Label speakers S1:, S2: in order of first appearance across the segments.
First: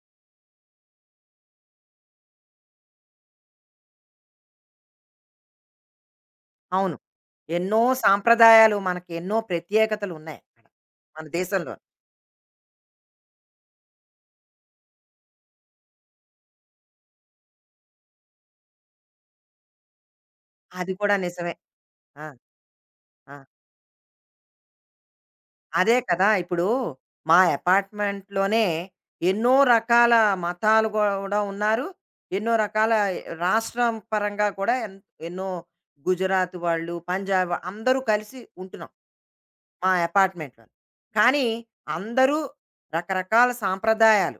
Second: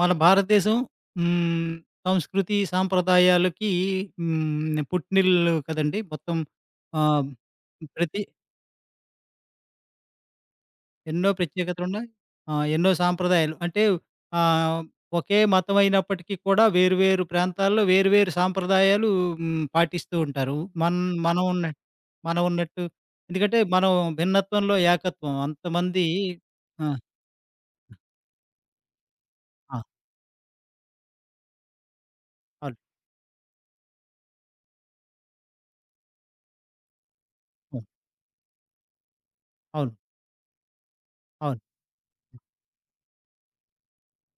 S1: మన భారతదేశం హ్మ్, సంస్కృతి, సాంప్రదాయాలకి పుట్టినిల్లు కదండీ! మొత్తం
S2: అవును.
S1: ఆహ్,
S2: ఎన్నో
S1: ప్రతి
S2: సాంప్రదాయాలు మనకి ఎన్నో ప్రత్యేకతలు ఉన్నాయి అక్కడ. మన
S1: ఎన్నో
S2: దేశంలో.
S1: ప్రత్యేకతలున్నాయి. ఆ! ఎన్నో సాంప్రదాయాలు. అంటే ఆహ్, ఒకే మతం అయినప్పటికీ కూడా వేరు వేరు ప్రాంతాల్లో వేరు వేరు సాంప్రదాయాలు పాటిస్తూ ఉంటారు.
S2: అది
S1: మన్
S2: కూడా
S1: మనం
S2: నిజమే.
S1: ఉన్న
S2: ఆ!
S1: మనం ఉన్నట్టు
S2: ఆ!
S1: ఎందుకంటే మనం భిన్నత్వంలో ఏకత్వం.
S2: అదే
S1: అంతమంది.
S2: కదా! ఇప్పుడు
S1: ఆ!
S2: మా అపార్ట్‌మెంట్‌లోనే ఎన్నో
S1: ఆ!
S2: రకాల మతాలు గూడా ఉన్నారు. ఎన్నో
S1: అవును.
S2: రకాల రాష్ట్రం పరంగా కూడా ఎన్నో గుజరాత్ వాళ్ళు,
S1: అవును.
S2: అందరూ కలిసి ఉంటున్నాం. మా
S1: అవును.
S2: అపార్ట్‌మెంట్‌లో. కానీ
S1: అవును.
S2: అందరూ రకరకాల సాంప్రదాయాలు.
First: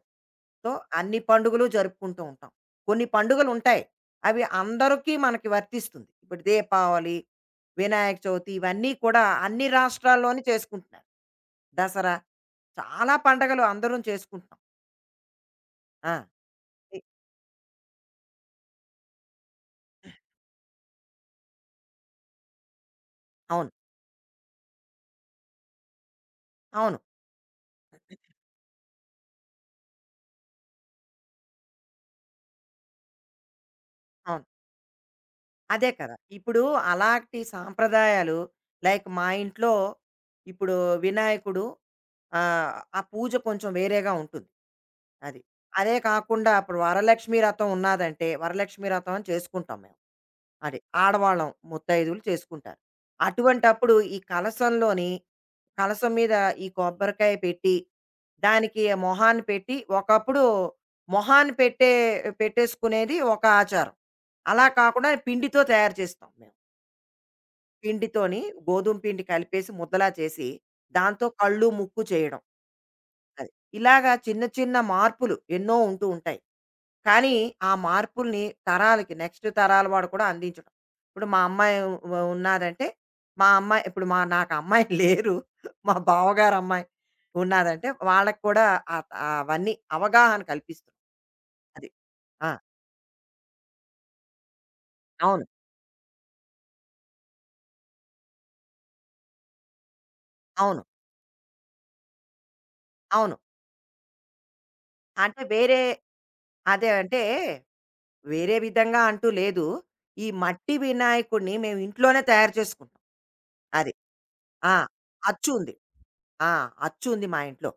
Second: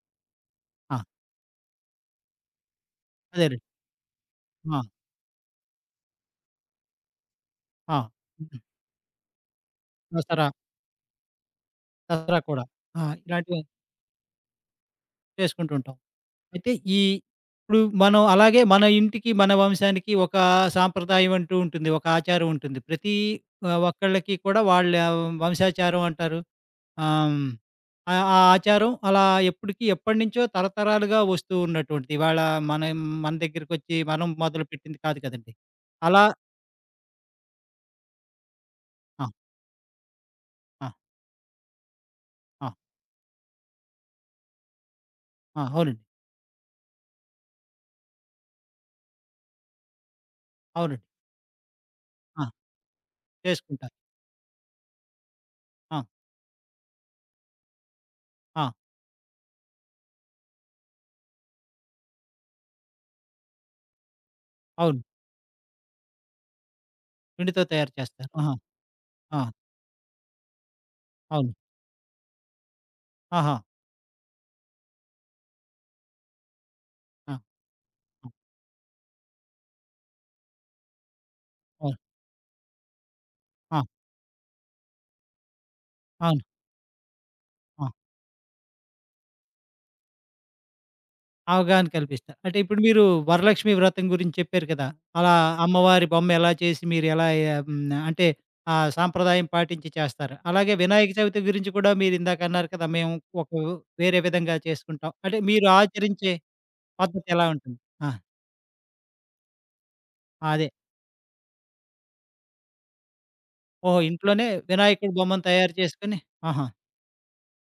S2: సో,
S1: ఆ!
S2: అన్ని పండుగలు జరుపుకుంటూ ఉంటాం. కొన్ని
S1: అదేనండి.
S2: పండుగలుంటాయి. అవి
S1: ఆ!
S2: అందరికీ మనకి వర్తిస్తుంది. ఇప్పుడు దీపావళి,
S1: ఆ!
S2: వినాయక చవితి
S1: హ్మ్.
S2: ఇవన్నీ కూడా అన్ని రాష్ట్రాల్లోని
S1: దసరా
S2: చేసుకుంటున్నారు. దసరా
S1: దసరా కూడా. ఆ!
S2: చాలా
S1: ఇలాంటివి
S2: పండగలు అందరం చేసుకుంటున్నాం.
S1: చేసుకుంటూ ఉంటాం.
S2: ఆ!
S1: అయితే ఈ ఇప్పుడు మనం అలాగే మన ఇంటికి, మన వంశానికి ఒక సాంప్రదాయం అంటూ ఉంటుంది. ఒక ఆచారం ఉంటుంది. ప్రతి
S2: అవును.
S1: ఒక్కళ్ళకి కూడా వాళ్ళ వంశాచారం అంటారు.
S2: అవును.
S1: ఆహ్, హ్మ్. ఆ ఆ ఆచారం అలా ఎప్పటినుంచో తరతరాలుగా వస్తూ ఉన్నటువంటిది. ఇవాళ మన మన దగ్గరికొచ్చి మనం
S2: అవును.
S1: మొదలుపెట్టింది కాదు కదండీ.
S2: అదే కదా!
S1: అలా.
S2: ఇప్పుడు అలాంటి సాంప్రదాయాలు లైక్
S1: ఆ!
S2: మా ఇంట్లో ఇప్పుడు
S1: ఆ!
S2: వినాయకుడు
S1: ఆ!
S2: ఆహ్, ఆ పూజ కొంచెం వేరేగా ఉంటుంది. అది.
S1: ఆ!
S2: అదే
S1: అవునండి.
S2: కాకుండా ఇప్పుడు వరలక్ష్మి వ్రతం ఉన్నాదంటే, వరలక్ష్మి వ్రతం అని చేసుకుంటాం మేము. అది.
S1: అవునండి.
S2: ఆడవాళ్ళం ముత్తైదువులు
S1: ఆ!
S2: చేసుకుంటారు. అటువంటప్పుడు
S1: చేసుకుంటారు.
S2: ఈ కలశంలోని
S1: ఆ!
S2: కలసం మీద ఈ కొబ్బరికాయ పెట్టి,
S1: ఆ!
S2: దానికి మొహాన పెట్టి ఒకప్పుడు మొహాన పెట్టే పెట్టేసుకునేది ఒక ఆచారం. అలా
S1: అవును.
S2: కాకుండా పిండితో తయారు చేస్తాం మేము.
S1: పిండితో తయారు చేస్తారు.
S2: పిండితోని
S1: ఆహా!
S2: గోధుమ పిండి
S1: ఆ!
S2: కలిపేసి ముద్దలా చేసి, దాంతో
S1: అవును.
S2: కళ్ళు, ముక్కు చేయడం. అది.
S1: ఆహా!
S2: ఇలాగా చిన్న చిన్న మార్పులు ఎన్నో ఉంటూ ఉంటాయి. కానీ
S1: ఆ!
S2: ఆ
S1: ఆ!
S2: మార్పుల్ని తరాలకి నెక్స్ట్ తరాల వాడు కూడా అందించడం. ఇప్పుడు మా అమ్మాయి
S1: అవును.
S2: ఉన్నాదంటే, మా అమ్మాయి
S1: ఆ!
S2: ఇప్పుడు నాకు అమ్మాయి లేరు. మా
S1: అవును.
S2: బావగారు అమ్మాయి
S1: ఆ!
S2: ఉన్నాదంటే, వాళ్ళకి కూడా ఆహ్, అవన్నీ అవగాహన కల్పిస్తున్నాం.
S1: అవగాహన
S2: అది.
S1: కల్పిస్తారు.
S2: ఆ!
S1: అంటే ఇప్పుడు మీరు వరలక్ష్మి వ్రతం గురించి చెప్పారు కదా! అలా
S2: అవును.
S1: అమ్మవారి బొమ్మ ఎలా చేసి మీరు ఎలా. ఆహ్, హ్మ్. అంటే ఆ సాంప్రదాయం పాటించి చేస్తారు. అలాగే
S2: అవును.
S1: వినాయక చవితి గురించి కూడా మీరు ఇందాక అన్నారు కదా! మేము
S2: అవును.
S1: ఒక వేరే విధంగా చేసుకుంటాం. అంటే
S2: అంటే
S1: మీరు
S2: వేరే
S1: ఆచరించే
S2: అదే అంటే,
S1: పద్ధతి ఎలా ఉంటుంది? ఆ!
S2: వేరే విధంగా అంటూ లేదు. ఈ
S1: అదే.
S2: మట్టి వినాయకుడిని మేము ఇంట్లోనే తయారు చేసుకుంటాం. అది.
S1: ఓహో! ఇంట్లోనే
S2: ఆ!
S1: వినాయకుడి బొమ్మను
S2: అచ్చుంది.
S1: తయారు చేసుకొని.
S2: ఆ!
S1: ఆహా!
S2: అచ్చు ఉంది మా ఇంట్లో.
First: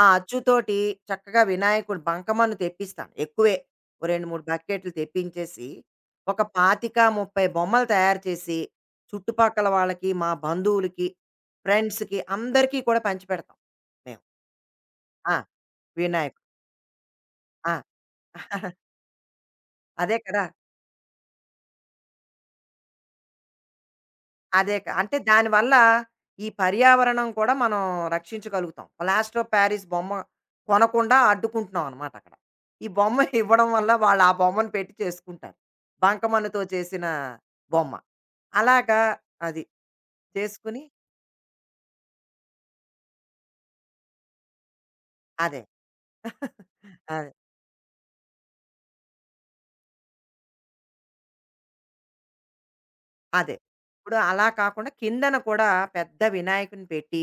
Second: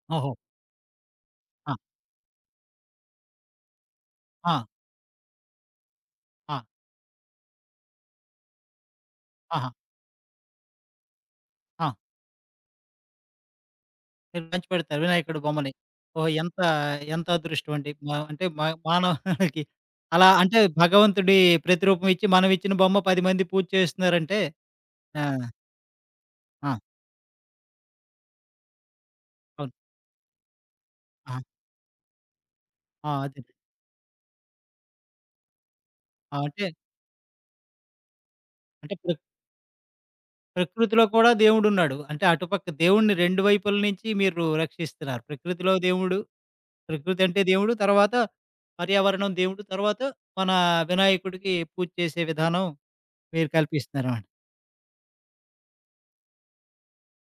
S2: ఆ
S1: ఓహో!
S2: అచ్చుతోటి చక్కగా
S1: ఆ!
S2: వినాయకుడు బంకమన్ను తెప్పిస్తాను. ఎక్కువే. ఓ 2, 3
S1: ఆ!
S2: బకెట్లు తెప్పించేసి, ఒక
S1: ఆ!
S2: 25, 30 బొమ్మలు తయారు చేసి, చుట్టుపక్కల
S1: ఆహా!
S2: వాళ్ళకి, మా బంధువులకి,
S1: ఆ!
S2: ఫ్రెండ్స్‌కి అందరికీ కూడా పంచిపెడతాం మేము.
S1: మీరు పంచిపెడతారు
S2: ఆ!
S1: వినాయకుడి బొమ్మని. ఓహ్!
S2: వినాయకుడు.
S1: ఎంత, ఎంత అదృష్టం
S2: ఆ!
S1: అండి. మా అంటే మా మానవాళికి
S2: అదే
S1: అలా
S2: కదా!
S1: అంటే భగవంతుడి ప్రతిరూపం ఇచ్చి మనం ఇచ్చిన బొమ్మ 10 మంది పూజ చేస్తున్నారంటే.
S2: అదే క అంటే
S1: ఆ!
S2: దానివల్ల ఈ
S1: ఆ!
S2: పర్యావరణం కూడా మనం రక్షించగలుగుతాం. లాస్ట్‌లో
S1: అవును.
S2: ప్యారిస్ బొమ్మ కొనకుండా
S1: ఆ!
S2: అడ్డుకుంటున్నాం అనమాట అక్కడ. ఈ
S1: ఆ!
S2: బొమ్మ
S1: అదే.
S2: ఇవ్వడం వల్ల వాళ్ళు ఆ బొమ్మను పెట్టి చేసుకుంటారు.
S1: ఆ!
S2: బంకమన్నుతో
S1: అంటే,
S2: చేసిన బొమ్మ.
S1: అంటే
S2: అలాగా
S1: ప్ర
S2: అది. చేసుకుని
S1: ప్రకృతిలో కూడా దేవుడున్నాడు. అంటే అటుపక్క దేవుడిని 2 వైపుల నుంచి మీరు రక్షిస్తున్నారు.
S2: అదే.
S1: ప్రకృతిలో దేవుడు, ప్రకృతి
S2: అదే.
S1: అంటే దేవుడు. తర్వాత పర్యావరణం దేవుడు. తర్వాత మన వినాయకుడికి పూజ చేసే విధానం మీరు
S2: అదే. ఇప్పుడు
S1: కల్పిస్తున్నారన్నమాట.
S2: అలా కాకుండా కిందన కూడా పెద్ద వినాయకుడిని పెట్టి,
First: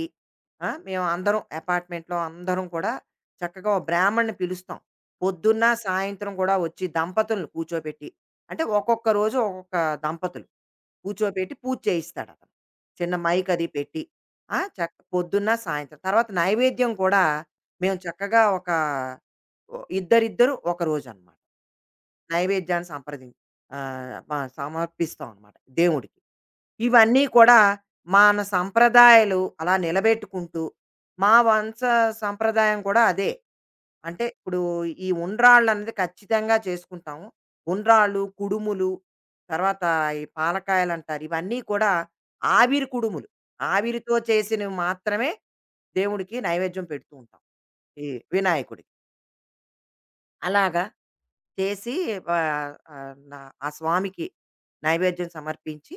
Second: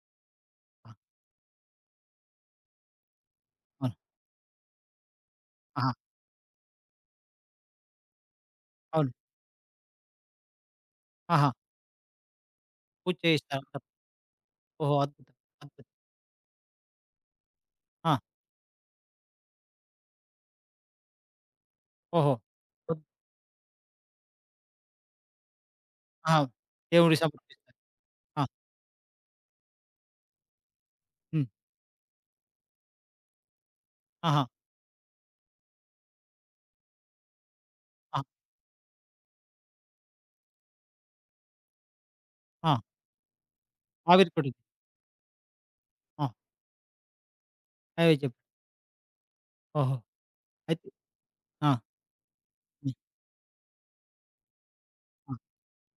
S2: ఆ!
S1: ఆ!
S2: మేము అందరం అపార్ట్మెంట్‌లో అందరం కూడా చక్కగా ఓ
S1: అవును.
S2: బ్రాహ్మణ్ణి పిలుస్తాం. పొద్దున్న,
S1: ఆహా!
S2: సాయంత్రం కూడా వచ్చి దంపతులను కూర్చోబెట్టి, అంటే ఒక్కొక్క
S1: అవును.
S2: రోజు ఒక్కొక్క దంపతులు
S1: ఆహా!
S2: కూర్చోబెట్టి పూజ చేయిస్తాడతను. చిన్న
S1: పూజ
S2: మైక్ అది
S1: చేయిస్తారంటారు.
S2: పెట్టి. ఆ!
S1: ఓహో!
S2: చక్క
S1: అద్భుతం.
S2: పొద్దున్న,
S1: అద్భుతం.
S2: సాయంత్రం. తర్వాత నైవేద్యం కూడా మేము
S1: ఆ!
S2: చక్కగా ఒక ఓ ఇద్దరిద్దరు ఒకరోజనమాట.
S1: ఓహో!
S2: నైవేద్యాన్ని
S1: ఒద్
S2: సంప్రదిం ఆహ్, మ సమర్పిస్తాం అనమాట దేవుడికి.
S1: ఆహా! దేవుడికి
S2: ఇవన్నీ కూడా
S1: సమర్పిస్తారు.
S2: మన
S1: ఆ!
S2: సంప్రదాయాలు అలా నిలబెట్టుకుంటూ, మా
S1: హ్మ్.
S2: వంశ సంప్రదాయం కూడా అదే. అంటే
S1: ఆహా!
S2: ఇప్పుడు ఈ ఉండ్రాళ్ళనేది ఖచ్చితంగా చేసుకుంటాం.
S1: ఆ!
S2: ఉండ్రాళ్ళు, కుడుములు, తర్వాత ఈ పాలకాయలంటారు. ఇవన్నీ కూడా
S1: ఆ!
S2: ఆవిరి కుడుములు. ఆవిరితో
S1: ఆవిరికుడికి.
S2: చేసినవి మాత్రమే
S1: ఆ!
S2: దేవుడికి నైవేద్యం పెడుతూ ఉంటాం. ఈ
S1: నైవేద్యం.
S2: వినాయకుడికి.
S1: ఓహో!
S2: అలాగా
S1: అయితే. ఆ!
S2: చేసి వ
S1: హ్మ్.
S2: ఆహ్, నా ఆ స్వామికి నైవేద్యం
S1: ఆ!
S2: సమర్పించి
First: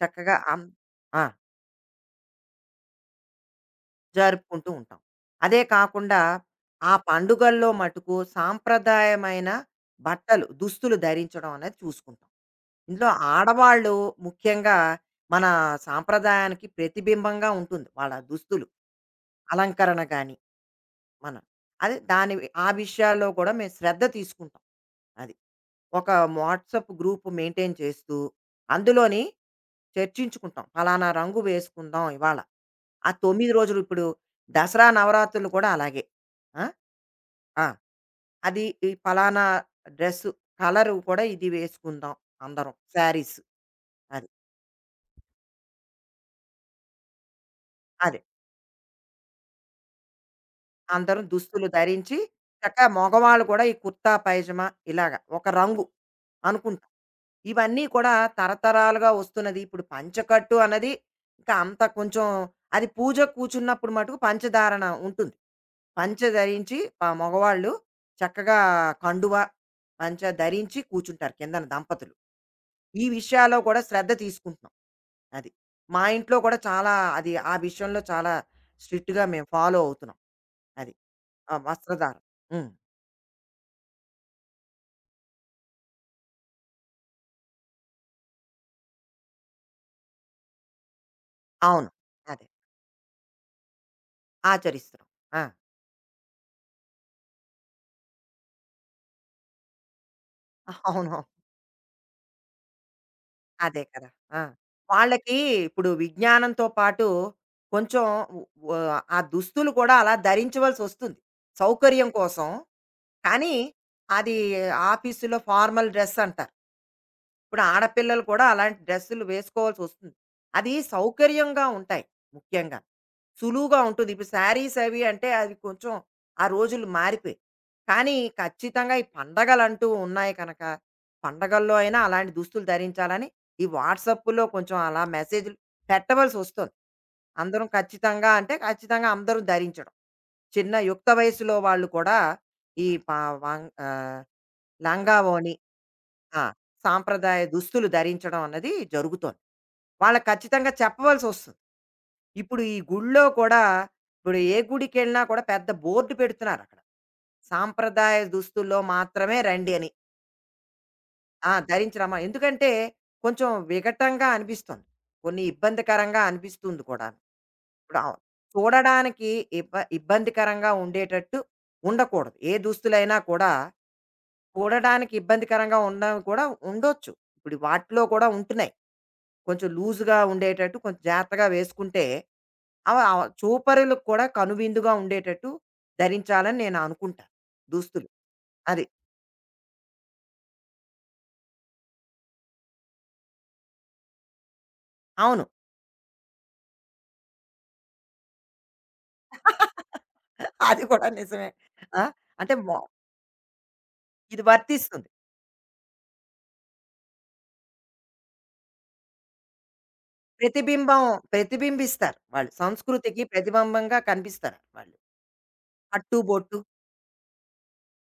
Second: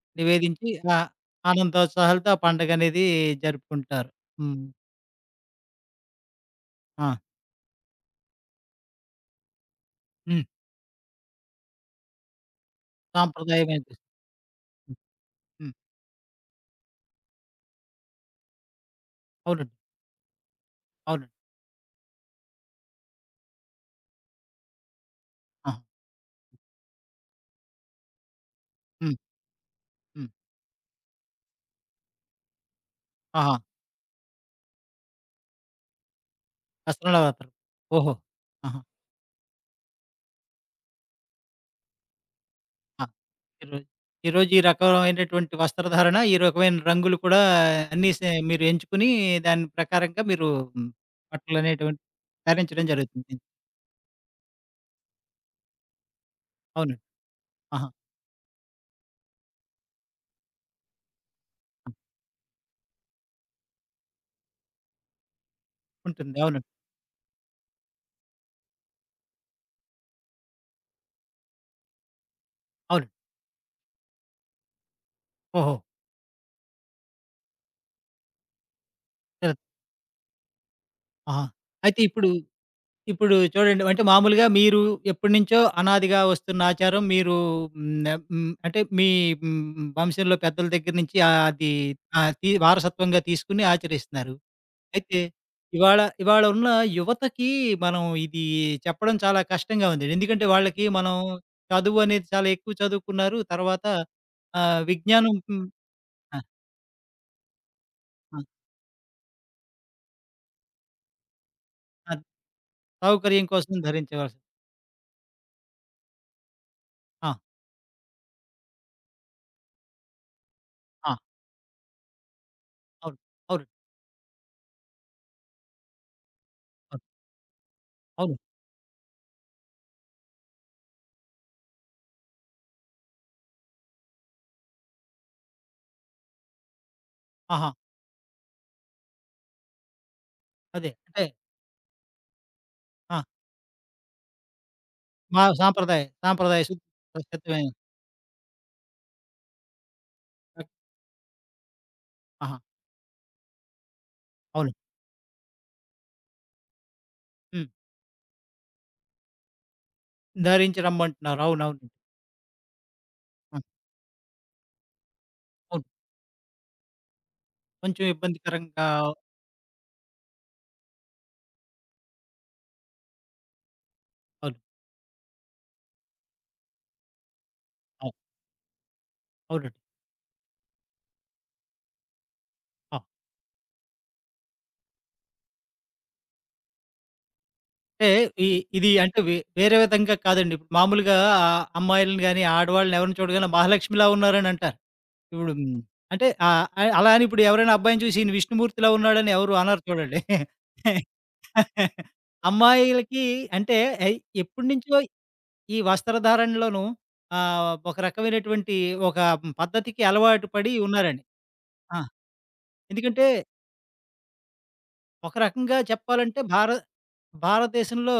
S2: చక్కగా
S1: నివేదించి ఆహ్,
S2: ఆ!
S1: ఆనందోత్సాహాలతో ఆ పండగనేది జరుపుకుంటారు. హ్మ్.
S2: జరుపుకుంటూ ఉంటాం. అదే కాకుండా ఆ
S1: ఆ!
S2: పండుగల్లో మటుకు సాంప్రదాయమైన
S1: హ్మ్.
S2: బట్టలు, దుస్తులు ధరించడం అనేది చూసుకుంటాం. ఇందులో ఆడవాళ్ళు
S1: సాంప్రదాయమైనది.
S2: ముఖ్యంగా
S1: హ్మ్.
S2: మన
S1: హ్మ్.
S2: సాంప్రదాయానికి ప్రతిబింబంగా ఉంటుంది. వాళ్ళ దుస్తులు,
S1: అవునండి.
S2: అలంకరణ గాని
S1: అవునండి.
S2: మనం. అది దాని ఆ విషయాల్లో కూడా మేము శ్రద్ధ తీసుకుంటాం. అది.
S1: ఆహా!
S2: ఒక వాట్సాప్ గ్రూప్ మెయింటైన్ చేస్తూ
S1: హ్మ్.
S2: అందులోని
S1: హ్మ్.
S2: చర్చించుకుంటాం. ఫలానా రంగు వేసుకుందాం ఇవాళ. ఆ 9
S1: ఆహా!
S2: రోజులు ఇప్పుడు దసరా, నవరాత్రులు కూడా అలాగే. ఆ!
S1: దసరాలో ఆడతారు.
S2: ఆ!
S1: ఓహో!
S2: అది
S1: ఆహా!
S2: ఈ పలానా డ్రెస్సు కలరు కూడా ఇది వేసుకుందాం అందరం శారీస్.
S1: ఈరోజు
S2: అది.
S1: ఈరోజు ఈ రకమైనటువంటి వస్త్రధారణ, ఈ రకమైన రంగులు కూడా అన్నీ
S2: అదే.
S1: మీరు ఎంచుకుని దాని ప్రకారంగా మీరు హ్మ్,
S2: అందరం దుస్తులు
S1: బట్టలనేటువంటి
S2: ధరించి చక్కగా
S1: ధరించడం జరుగుతుంది.
S2: మగవాళ్ళు కూడా ఈ కుర్తా, పైజమా ఇలాగ ఒక రంగు అనుకుంటాం.
S1: అవునండి.
S2: ఇవన్నీ
S1: ఆహా!
S2: కూడా తరతరాలుగా వస్తున్నది. ఇప్పుడు పంచకట్టు అన్నది ఇంకా అంత
S1: హ్మ్.
S2: కొంచెం అది పూజకు కూర్చున్నప్పుడు మటుకు పంచదారణ ఉంటుంది. పంచ
S1: ఉంటుంది. అవును.
S2: ధరించి ఆ మగవాళ్ళు చక్కగా కండువ పంచ ధరించి కూర్చుంటారు కిందన దంపతులు. ఈ
S1: అవును.
S2: విషయాల్లో కూడా శ్రద్ధ తీసుకుంటున్నాం. అది.
S1: ఓహో!
S2: మా ఇంట్లో కూడా చాలా అది ఆ విషయంలో చాలా స్ట్రిక్ట్‌గా మేము
S1: తెల్
S2: ఫాలో అవుతున్నాం. అది.
S1: ఆహా!
S2: ఆ
S1: అయితే
S2: వస్త్రధారణ.
S1: ఇప్పుడు,
S2: హ్మ్.
S1: ఇప్పుడు చూడండి అంటే మామూలుగా మీరు ఎప్పటినుంచో అనాదిగా వస్తున్న ఆచారం మీరు అంటే మీ వంశంలో పెద్దల దగ్గర నుంచి అది
S2: అవును.
S1: ఆహ్,
S2: అదే.
S1: తి వారసత్వంగా తీసుకొని ఆచరిస్తున్నారు.
S2: ఆచరిస్తున్నాం.
S1: అయితే
S2: ఆ!
S1: ఇవాళ ఇవాళ ఉన్న యువతకి మనం ఇది చెప్పడం చాలా కష్టంగా ఉందండి. ఎందుకంటే వాళ్ళకి మనం
S2: అవును.
S1: చదువు అనేది చాలా ఎక్కువ చదువుకున్నారు.
S2: అదే
S1: తర్వాత
S2: కదా! ఆ!
S1: విజ్ఞానం.
S2: వాళ్ళకి
S1: హ్మ్.
S2: ఇప్పుడు
S1: ఆ!
S2: విజ్ఞానంతో పాటు కొంచెం
S1: ఆ!
S2: వ ఆ దుస్తులు కూడా అలా ధరించవలసొస్తుంది. సౌకర్యం
S1: ఆ!
S2: కోసం.
S1: సౌకర్యం
S2: కానీ
S1: కోసం
S2: అది
S1: ధరించవలసి.
S2: ఆఫీసులో ఫార్మల్ డ్రెస్ అంటారు.
S1: ఆ!
S2: ఇప్పుడు ఆడపిల్లలు కూడా అలాంటి డ్రెస్సులు వేసుకోవాల్సి వస్తుంది. అది
S1: ఆ!
S2: సౌకర్యంగా ఉంటాయి ముఖ్యంగా.
S1: అవును. అవును.
S2: సులువుగా ఉంటుంది. ఇప్పుడు శారీస్ అవి అంటే అవి కొంచెం ఆ రోజులు
S1: అవును.
S2: మారిపోయాయి. కానీ
S1: అవును.
S2: ఖచ్చితంగా ఈ పండగలంటూ ఉన్నాయి కనుక పండగల్లో అయినా అలాంటి దుస్తులు ధరించాలని ఈ వాట్సాప్‌లో కొంచెం అలా మెసేజ్‌లు పెట్టవలసొస్తుంది. అందరం
S1: ఆహా!
S2: ఖచ్చితంగా అంటే ఖచ్చితంగా అందరూ ధరించడం. చిన్న
S1: అదే.
S2: యుక్త
S1: అంటే.
S2: వయసులో వాళ్ళు కూడా ఈ పా
S1: ఆ!
S2: వాంగ్ ఆహ్, లంగా
S1: మా
S2: ఓణి
S1: సాంప్రదాయ
S2: ఆ!
S1: సాంప్రదాయ
S2: సాంప్రదాయ
S1: ఖచ్చితమైన.
S2: దుస్తులు ధరించడం అన్నది జరుగుతోంది. వాళ్ళకి ఖచ్చితంగా చెప్పవలసొస్తుంది.
S1: ఆహా!
S2: ఇప్పుడు ఈ గుడిలో కూడా ఇప్పుడు ఏ
S1: అవును.
S2: గుడికెళ్ళినా కూడా పెద్ద బోర్డ్ పెడుతున్నారక్కడ.
S1: హ్మ్.
S2: సాంప్రదాయ దుస్తుల్లో మాత్రమే రండి అని.
S1: ధరించరమ్మంటున్నారు.
S2: ఆ!
S1: అవునవును.
S2: ధరించి రమ్మని. ఎందుకంటే కొంచెం
S1: ఆ!
S2: విఘటంగా అనిపిస్తుంది. కొన్ని
S1: అవును.
S2: ఇబ్బందికరంగా అనిపిస్తుంది కూడా. ఇప్పుడు
S1: కొంచెం ఇబ్బందికరంగా.
S2: చూడడానికి ఇబ్బందికరంగా ఉండేటట్టు ఉండకూడదు. ఏ దుస్తులైనా కూడా
S1: అవును.
S2: చూడడానికి ఇబ్బందికరంగా ఉండడం కూడా ఉండొచ్చు. ఇప్పుడు వాటిలో
S1: అవును.
S2: కూడా ఉంటున్నాయి. కొంచెం
S1: అవునండి.
S2: లూజ్‌గా ఉండేటట్టు కొంచెం జాగ్రత్తగా వేసుకుంటే అవి
S1: అవును.
S2: చూపరులకు కూడా కనువిందుగా ఉండేటట్టు ధరించాలని నేను అనుకుంటా దుస్తులు.
S1: అంటే ఈ
S2: అది.
S1: ఇది అంటే వే వేరే విధంగా కాదండి. ఇప్పుడు మామూలుగా అమ్మాయిలని గాని, ఆడవాళ్ళని ఎవరిని చూడగానే మహాలక్ష్మిలా ఉన్నారని అంటారు.
S2: అవును.
S1: ఇప్పుడు హ్మ్. అంటే ఆహ్, ఆహ్, అలా అని ఇప్పుడు ఎవరైనా అబ్బాయిని చూసి ఈయన విష్ణుమూర్తిలా ఉన్నాడని ఎవరు అనరు చూడండి.
S2: అది కూడా నిజమే. ఆ! అంటే మొ
S1: అమ్మాయిలకి అంటే
S2: ఇది
S1: ఎప్పటినుంచో
S2: వర్తిస్తుంది.
S1: ఈ వస్త్రధారణలోను ఒక రకమైనటువంటి ఒక పద్ధతికి అలవాటు పడి
S2: ప్రతిబింబం
S1: ఉన్నారండి. ఆ!
S2: ప్రతిబింబిస్తారు వాళ్ళు. సంస్కృతికి
S1: ఎందుకంటే
S2: ప్రతిబింబంగా కనిపిస్తారు వాళ్ళు.
S1: ఒక రకంగా
S2: అట్టు
S1: చెప్పాలంటే
S2: బొట్టు.
S1: భారతదేశంలో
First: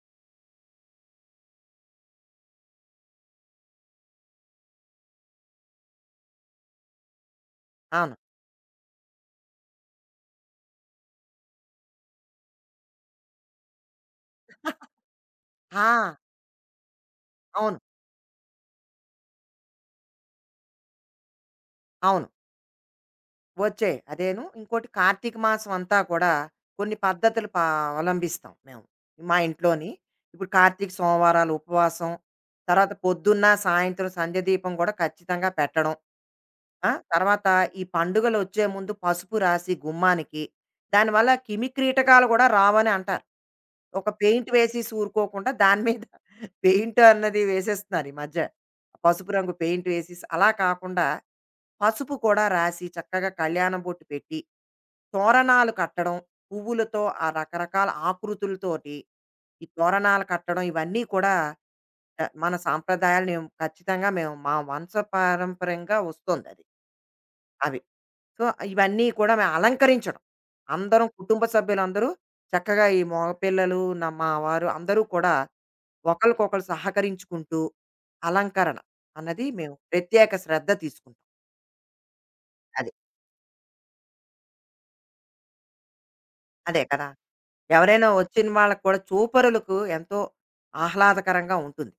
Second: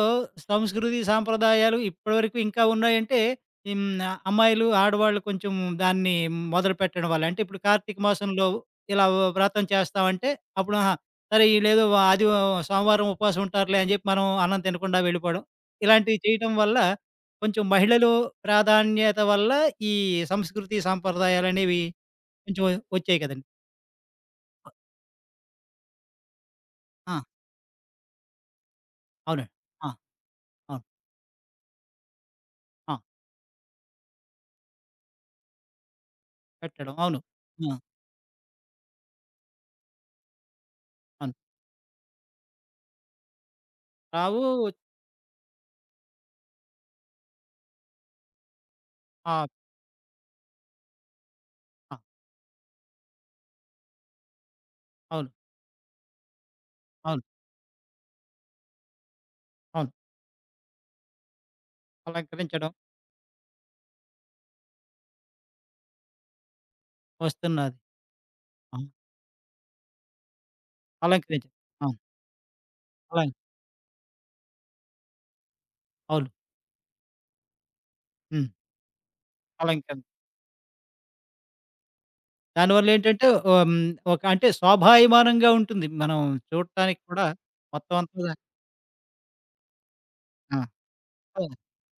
S1: సంస్కృతి, సాంప్రదాయాలు ఇప్పటివరకు ఇంకా ఉన్నాయంటే. హ్మ్. అమ్మాయిలు, ఆడవాళ్ళు కొంచెం దాన్ని మొదలుపెట్టడం వల్ల. అంటే ఇప్పుడు కార్తీక
S2: అవును.
S1: మాసంలో ఇలా వ్రతం చేస్తామంటే అప్పుడు ఆహా! సరే ఈళ్ళేదో ఆది సోమవారం ఉపవాసం ఉంటారులే అని చెప్పి మనం అన్నం తినకుండా వెళ్ళిపోవడం.
S2: ఆ!
S1: ఇలాంటివి చేయటం వల్ల కొంచెం
S2: అవును.
S1: మహిళలు ప్రాధాన్యత వల్ల ఈ సంస్కృతి, సాంప్రదాయాలనేవి
S2: అవును.
S1: కొంచెం వచ్చాయి కదండీ.
S2: వచ్చాయి. అదేను. ఇంకోటి కార్తీక మాసం అంతా కూడా కొన్ని
S1: ఆ!
S2: పద్ధతులు అవలంబిస్తాం మేము. మా
S1: అవునండి.
S2: ఇంట్లోని.
S1: ఆ!
S2: ఇప్పుడు
S1: అవును.
S2: కార్తీక సోమవారాలు ఉపవాసం. తర్వాత
S1: ఆ!
S2: పొద్దున్న, సాయంత్రం సంధ్య దీపం కూడా ఖచ్చితంగా పెట్టడం. ఆ!
S1: పెట్టడం. అవును.
S2: తర్వాత
S1: ఆ!
S2: ఈ పండుగలొచ్చే ముందు పసుపు రాసి గుమ్మానికి. దానివల్ల
S1: అవును.
S2: క్రిమి కీటకాలు కూడా రావని అంటారు. ఒక
S1: రావు
S2: పెయింట్ వేసేసి ఊరుకోకుండా దాని మీద పెయింట్ అన్నది వేసేస్తున్నారు ఈ మధ్య. పసుపు
S1: ఆ!
S2: రంగు పెయింట్ వేసేసి అలా కాకుండా
S1: ఆ!
S2: పసుపు కూడా రాసి చక్కగా కళ్యాణం బొట్టు పెట్టి,
S1: అవును.
S2: తోరణాలు కట్టడం, పువ్వులతో
S1: అవును.
S2: ఆ రకరకాల ఆకృతులతోటి ఈ
S1: అవును.
S2: తోరణాలు కట్టడం ఇవన్నీ కూడా మన
S1: అలంకరించడం.
S2: సాంప్రదాయాలు మేము మా వంశపారంపర్యంగా వస్తోందది. అవి.
S1: వస్తున్నది.
S2: సో,
S1: అవును.
S2: ఇవన్నీ కూడా మేము అలంకరించడం. అందరం కుటుంబ
S1: అలంకరించడం. అవును.
S2: సభ్యులందరూ చక్కగా ఈ మగ
S1: అలాగే.
S2: పిల్లలు, మా వారు అందరూ కూడా
S1: అవును.
S2: ఒకళ్ళకొకళ్ళు సహకరించుకుంటూ
S1: హ్మ్.
S2: అలంకరణ అన్నది మేము
S1: అలంకరణ.
S2: ప్రత్యేక శ్రద్ధ తీసుకుంటాం. అది.
S1: దానివల్లేంటంటే. ఓహ్! హ్మ్. ఒక అంటే శోభాయమానంగా ఉంటుంది. మనం
S2: అదే
S1: చూడటానికి
S2: కదా!
S1: కూడా మొత్తం
S2: ఎవరైనా
S1: అంతా కూడా.
S2: వచ్చిన వాళ్ళకి కూడా చూపరులకు ఎంతో
S1: ఆ! అవును.
S2: ఆహ్లాదకరంగా ఉంటుంది.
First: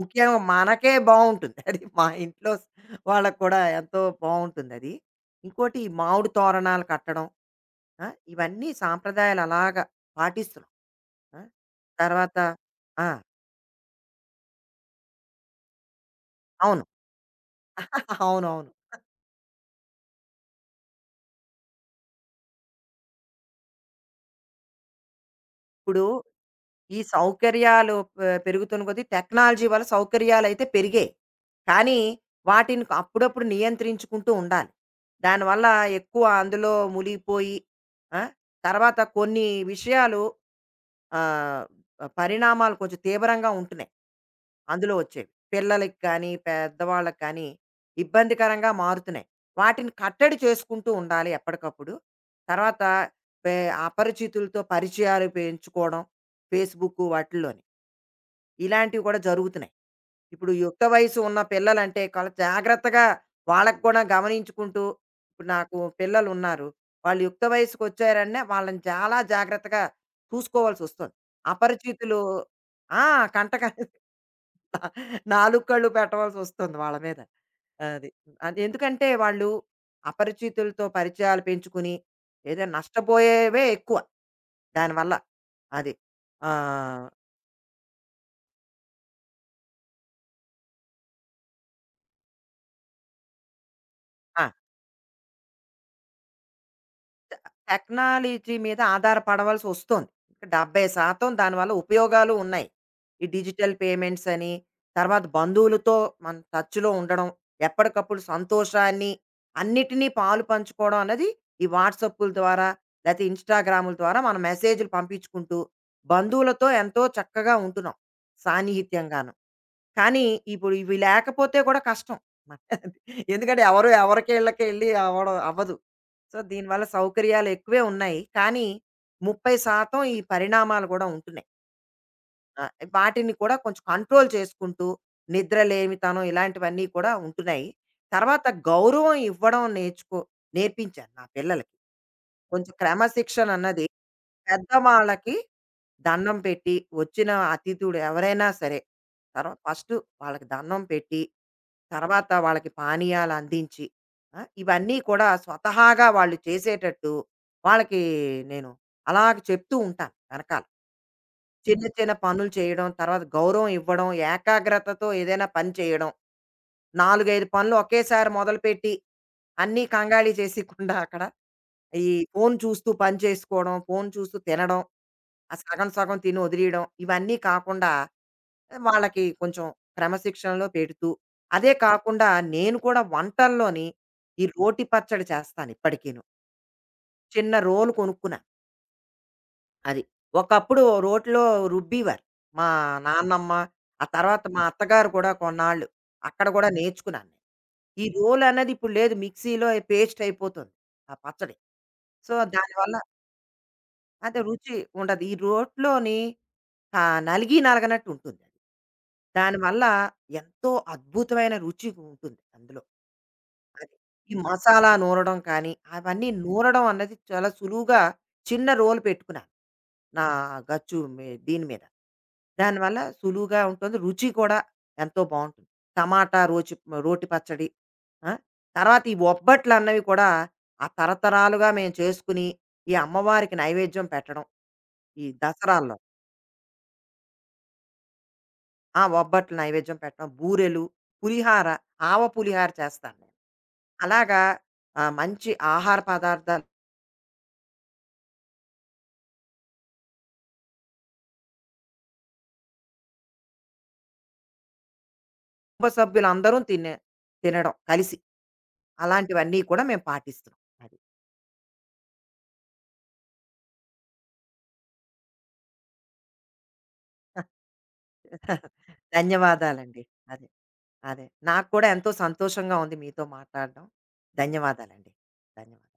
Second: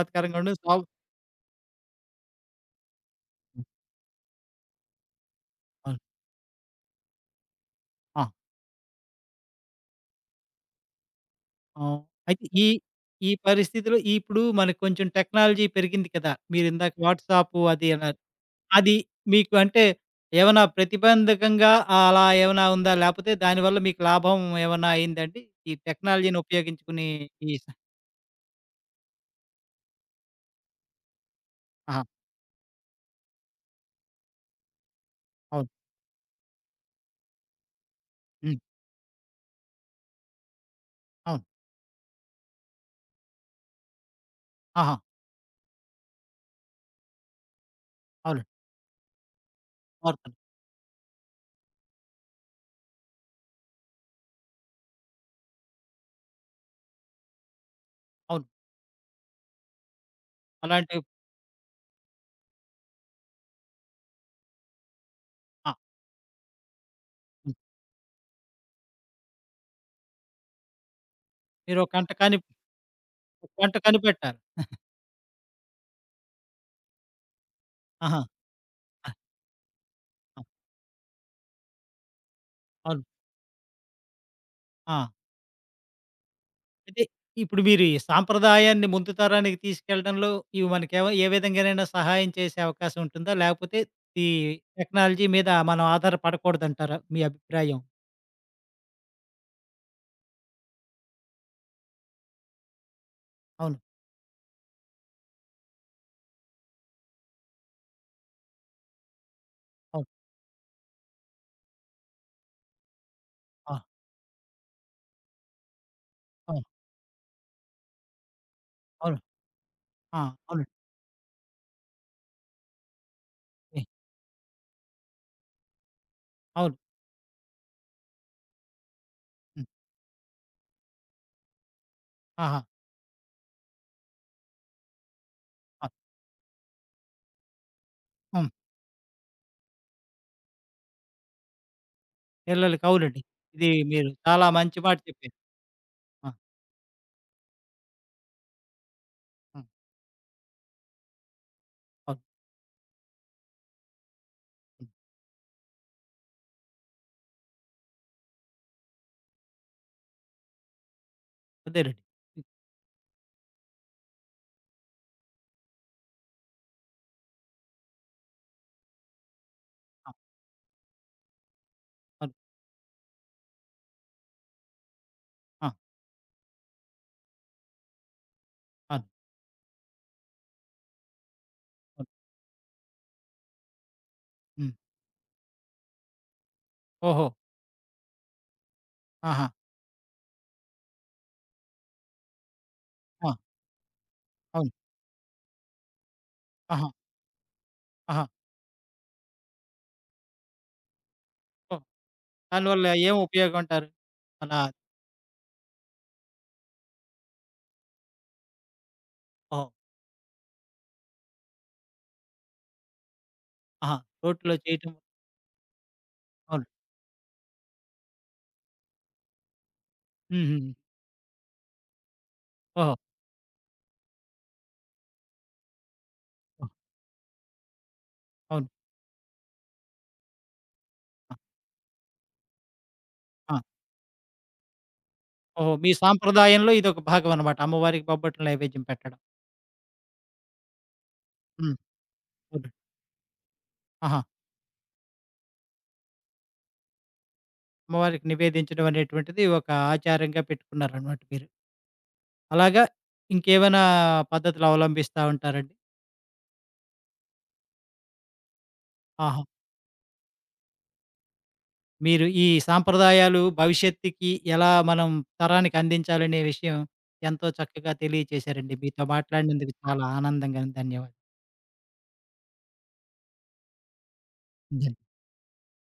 S2: ముఖ్యంగా
S1: ఉండదు.
S2: మనకే బావుంటుంది. అది మా ఇంట్లో వాళ్ళకి కూడా ఎంతో బావుంటుందది. ఇంకోటి ఈ
S1: అవును.
S2: మామిడి తోరణాలు కట్టడం. ఆ!
S1: ఆ!
S2: ఇవన్నీ సాంప్రదాయాలు అలాగా పాటిస్తున్నాం. ఆ!
S1: ఆహ్,
S2: తర్వాత
S1: అయితే ఈ
S2: ఆ!
S1: ఈ పరిస్థితిలో ఇప్పుడు మనకు కొంచెం టెక్నాలజీ పెరిగింది కదా!
S2: అవును.
S1: మీరిందాక వాట్సాప్ అది అన్నారు.
S2: అవునవును.
S1: అది మీకు అంటే ఏమైనా ప్రతిబంధకంగా అలా ఏమైనా ఉందా? లేపోతే దానివల్ల మీకు లాభం ఏమన్నా అయిందండి? ఈ
S2: ఇప్పుడు
S1: టెక్నాలజీని
S2: ఈ
S1: ఉపయోగించుకుని ఈ స
S2: సౌకర్యాలు పెరుగుతున్న కొద్దీ టెక్నాలజీ వల్ల సౌకర్యాలయితే పెరిగాయి. కానీ
S1: ఆహా!
S2: వాటిని అప్పుడప్పుడు నియంత్రించుకుంటూ ఉండాలి. దానివల్ల
S1: అవును.
S2: ఎక్కువ అందులో మునిగిపోయి ఆ!
S1: హ్మ్.
S2: తర్వాత కొన్ని విషయాలు
S1: అవును.
S2: ఆహ్, పరిణామాలు కొంచెం తీవ్రంగా ఉంటున్నాయి. అందులో
S1: ఆహా!
S2: వచ్చేవి. పిల్లలకి కానీ, పెద్దవాళ్ళకి కానీ
S1: అవునండి.
S2: ఇబ్బందికరంగా మారుతున్నాయి. వాటిని కట్టడి
S1: మారుతుంది.
S2: చేసుకుంటూ ఉండాలి ఎప్పటికప్పుడు. తర్వాత పే అపరిచితులతో పరిచయాలు పెంచుకోవడం. ఫేస్‌బుక్ వాటిల్లోని.
S1: అవును.
S2: ఇలాంటివి కూడా జరుగుతున్నాయి. ఇప్పుడు యుక్త
S1: అలాంటి.
S2: వయసు ఉన్న పిల్లలంటే చాలా జాగ్రత్తగా వాళ్ళకి కూడా గమనించుకుంటూ ఇప్పుడు
S1: ఆ!
S2: నాకు పిల్లలు ఉన్నారు. వాళ్ళు యుక్త
S1: హ్మ్.
S2: వయసుకి వచ్చారంటే వాళ్ళని చాలా జాగ్రత్తగా చూసుకోవాల్సి వస్తుంది.
S1: మీరు ఒక గంట
S2: అపరిచితులు
S1: కాని
S2: ఆ!
S1: ఒక
S2: కంట
S1: గంట కనిపెట్టాలి.
S2: నాలుగు కళ్ళు పెట్టవలసి వస్తుంది వాళ్ళ మీద. అది.
S1: ఆహా!
S2: అది ఎందుకంటే
S1: ఆ!
S2: వాళ్ళు
S1: ఆ!
S2: అపరిచితులతో పరిచయాలు పెంచుకుని ఏదో
S1: అవును.
S2: నష్టపోయేవే ఎక్కువ.
S1: ఆ!
S2: దానివల్ల. అది.
S1: అయితే
S2: ఆహ్,
S1: ఇప్పుడు మీరు ఈ సాంప్రదాయాన్ని ముందు తరానికి తీసుకెళ్ళడంలో ఇవి మనకేమో ఏ విధంగానైనా సహాయం చేసే అవకాశం ఉంటుందా? లేకపోతే ఈ
S2: ఆ!
S1: టెక్నాలజీ మీద మనం ఆధారపడకూడదంటారా? మీ అభిప్రాయం?
S2: టెక్నాలజీ మీద ఆధారపడవలసి వస్తోంది. 70% దానివల్ల ఉపయోగాలు ఉన్నాయి. ఈ డిజిటల్
S1: అవును.
S2: పేమెంట్స్ అని, తర్వాత బంధువులతో మనం టచ్‌లో ఉండడం, ఎప్పటికప్పుడు సంతోషాన్ని, అన్నిటినీ
S1: అవును.
S2: పాలు పంచుకోవడం అన్నది ఈ వాట్సాప్పుల ద్వారా, లేతే
S1: ఆ!
S2: ఇన్‌స్టాగ్రాముల ద్వారా మనం మెసేజ్‌లు పంపించుకుంటూ,
S1: అవును.
S2: బంధువులతో ఎంతో చక్కగా ఉంటున్నాం.
S1: అవును.
S2: సాన్నిహిత్యంగాను.
S1: ఆ!
S2: కానీ
S1: అవునండి.
S2: ఇప్పుడు ఇవి లేకపోతే కూడా కష్టం. ఎందుకంటే
S1: ఏ
S2: ఎవరు ఎవరికీళ్ళకి ఎళ్లి అవ్వడం అవ్వదు. సో,
S1: అవును.
S2: దీనివల్ల సౌకర్యాలు ఎక్కువే ఉన్నాయి. కానీ
S1: హ్మ్.
S2: 30% ఈ పరిణామాలు గూడా ఉంటున్నాయి.
S1: ఆహా!
S2: ఆహ్, వాటిని కూడా కొంచెం కంట్రోల్ చేసుకుంటూ,
S1: ఆ!
S2: నిద్రలేమితనం ఇలాంటివన్నీ కూడా ఉంటున్నాయి. తర్వాత
S1: హ్మ్.
S2: గౌరవం ఇవ్వడం నేర్చుకో నేర్పించాను నా పిల్లలకి. కొంచెం
S1: పిల్లలకి అవునండి.
S2: క్రమశిక్షణ
S1: ఇది
S2: అన్నది
S1: మీరు చాలా మంచి మాట
S2: పెద్దవాళ్ళకి
S1: చెప్పారు. ఆ!
S2: దండం పెట్టి వచ్చిన అతిథుడు ఎవరైనా సరే తర్వాత
S1: ఆ!
S2: ఫస్ట్ వాళ్ళకి దండం పెట్టి
S1: అవును.
S2: తర్వాత వాళ్ళకి పానీయాలు అందించి ఆ,
S1: హ్మ్.
S2: ఇవన్నీ కూడా స్వతహాగా వాళ్ళు చేసేటట్టు వాళ్ళకి నేను అలాగ చెప్తూ ఉంటాను వెనకాల చిన్న
S1: అదేనండి.
S2: చిన్న
S1: హ్మ్.
S2: పనులు చేయడం తర్వాత గౌరవం ఇవ్వడం ఏకాగ్రతతో ఏదైనా పని చేయడం నాలుగైదు పనులు ఒకేసారి మొదలుపెట్టి అన్నీ
S1: ఆ!
S2: కంగాళి చేసికుండా అక్కడ ఈ
S1: అవును.
S2: ఫోన్ చూస్తూ పని చేసుకోవడం, ఫోన్ చూస్తూ తినడం, ఆ
S1: ఆ!
S2: సగం సగం తిని వదిలేయడం ఇవన్నీ కాకుండా
S1: అవును.
S2: వాళ్ళకి కొంచెం క్రమశిక్షణలో పెడుతూ, అదే
S1: అవును.
S2: కాకుండా నేను కూడా వంటల్లోని ఈ
S1: హ్మ్.
S2: రోటి పచ్చడి చేస్తాను ఇప్పటికీను.
S1: ఓహో!
S2: చిన్న రోలు కొనుక్కున్నా
S1: ఆహా!
S2: అది. ఒకప్పుడు రోట్లో రుబ్బేవారు మా
S1: ఆ!
S2: నాన్నమ్మ, ఆ తర్వాత మా
S1: అవును.
S2: అత్తగారు కూడా కొన్నాళ్ళు. అక్కడ కూడా
S1: ఆహా!
S2: నేర్చుకున్నాను. ఈ
S1: ఆహా!
S2: రోలన్నది ఇప్పుడు లేదు మిక్సీలో పేస్ట్ అయిపోతుంది ఆ పచ్చడి.
S1: ఓహ్!
S2: సో
S1: దానివల్ల
S2: దానివల్ల
S1: ఏం ఉపయోగం అంటారు?
S2: అంటే
S1: అలా.
S2: రుచి ఉండదు. ఈ రోట్లోని నలిగి నలగనట్టు ఉంటుంది. అది.
S1: ఓహో!
S2: దానివల్ల ఎంతో అద్భుతమైన రుచి ఉంటుంది అందులో. అది.
S1: ఆహా!
S2: ఈ
S1: రోడ్‌లో
S2: మసాలా
S1: చేయటం.
S2: నూరడం కానీ, అవన్నీ
S1: అవును.
S2: నూరడం అన్నది చాలా సులువుగా చిన్న రోలు పెట్టుకున్నాను. నా
S1: హుహుహు.
S2: గచ్చు మీ దీని మీద.
S1: ఓహో!
S2: దానివల్ల సులువుగా ఉంటుంది. రుచి కూడా ఎంతో బావుంటుంది. టమాటా
S1: ఓహ్!
S2: రోచి రోటి పచ్చడి. ఆ!
S1: అవును.
S2: తర్వాత ఈ బొబ్బట్లన్నవి కూడా ఆ
S1: ఆ!
S2: తరతరాలుగా మేము చేసుకుని, ఈ అమ్మవారికి
S1: ఆ!
S2: నైవేద్యం పెట్టడం. ఈ
S1: ఓహో! మీ
S2: దసరాల్లో.
S1: సాంప్రదాయంలో ఇదొక భాగం అన్నమాట. అమ్మవారికి బొబ్బట్లు నైవేద్యం
S2: ఆ!
S1: పెట్టడం.
S2: బొబ్బట్లు నైవేద్యం పెట్టడం, బూరెలు, పులిహార,
S1: హ్మ్.
S2: ఆవ
S1: అవును.
S2: పులిహార చేస్తాను నేను.
S1: ఆహా!
S2: అలాగా మంచి ఆహార పదార్థాలు
S1: అమ్మవారికి నివేదించడం అనేటువంటిది ఒక ఆచారంగా పెట్టుకున్నారనమాట మీరు. అలాగా ఇంకేమైనా పద్ధతులు అవలంబిస్తా ఉంటారండి?
S2: కుటుంబ సభ్యులందరం తినడం కలిసి.
S1: ఆహా!
S2: అలాంటివన్నీ కూడా మేము పాటిస్తున్నాం. అది.
S1: మీరు ఈ సాంప్రదాయాలు భవిష్యత్తుకి ఎలా మనం తరానికి అందించాలనే విషయం ఎంతో చక్కగా తెలియచేశారండి. మీతో మాట్లాడినందుకు
S2: ధన్యవాదాలండి.
S1: చాలా
S2: అదే.
S1: ఆనందంగా ఉంది. ధన్యవాదాలు.
S2: అదే. నాకు కూడా ఎంతో సంతోషంగా ఉంది మీతో మాట్లాడడం.
S1: ధన్యవాదాలు.
S2: ధన్యవాదాలండి. ధన్యవాదాలు.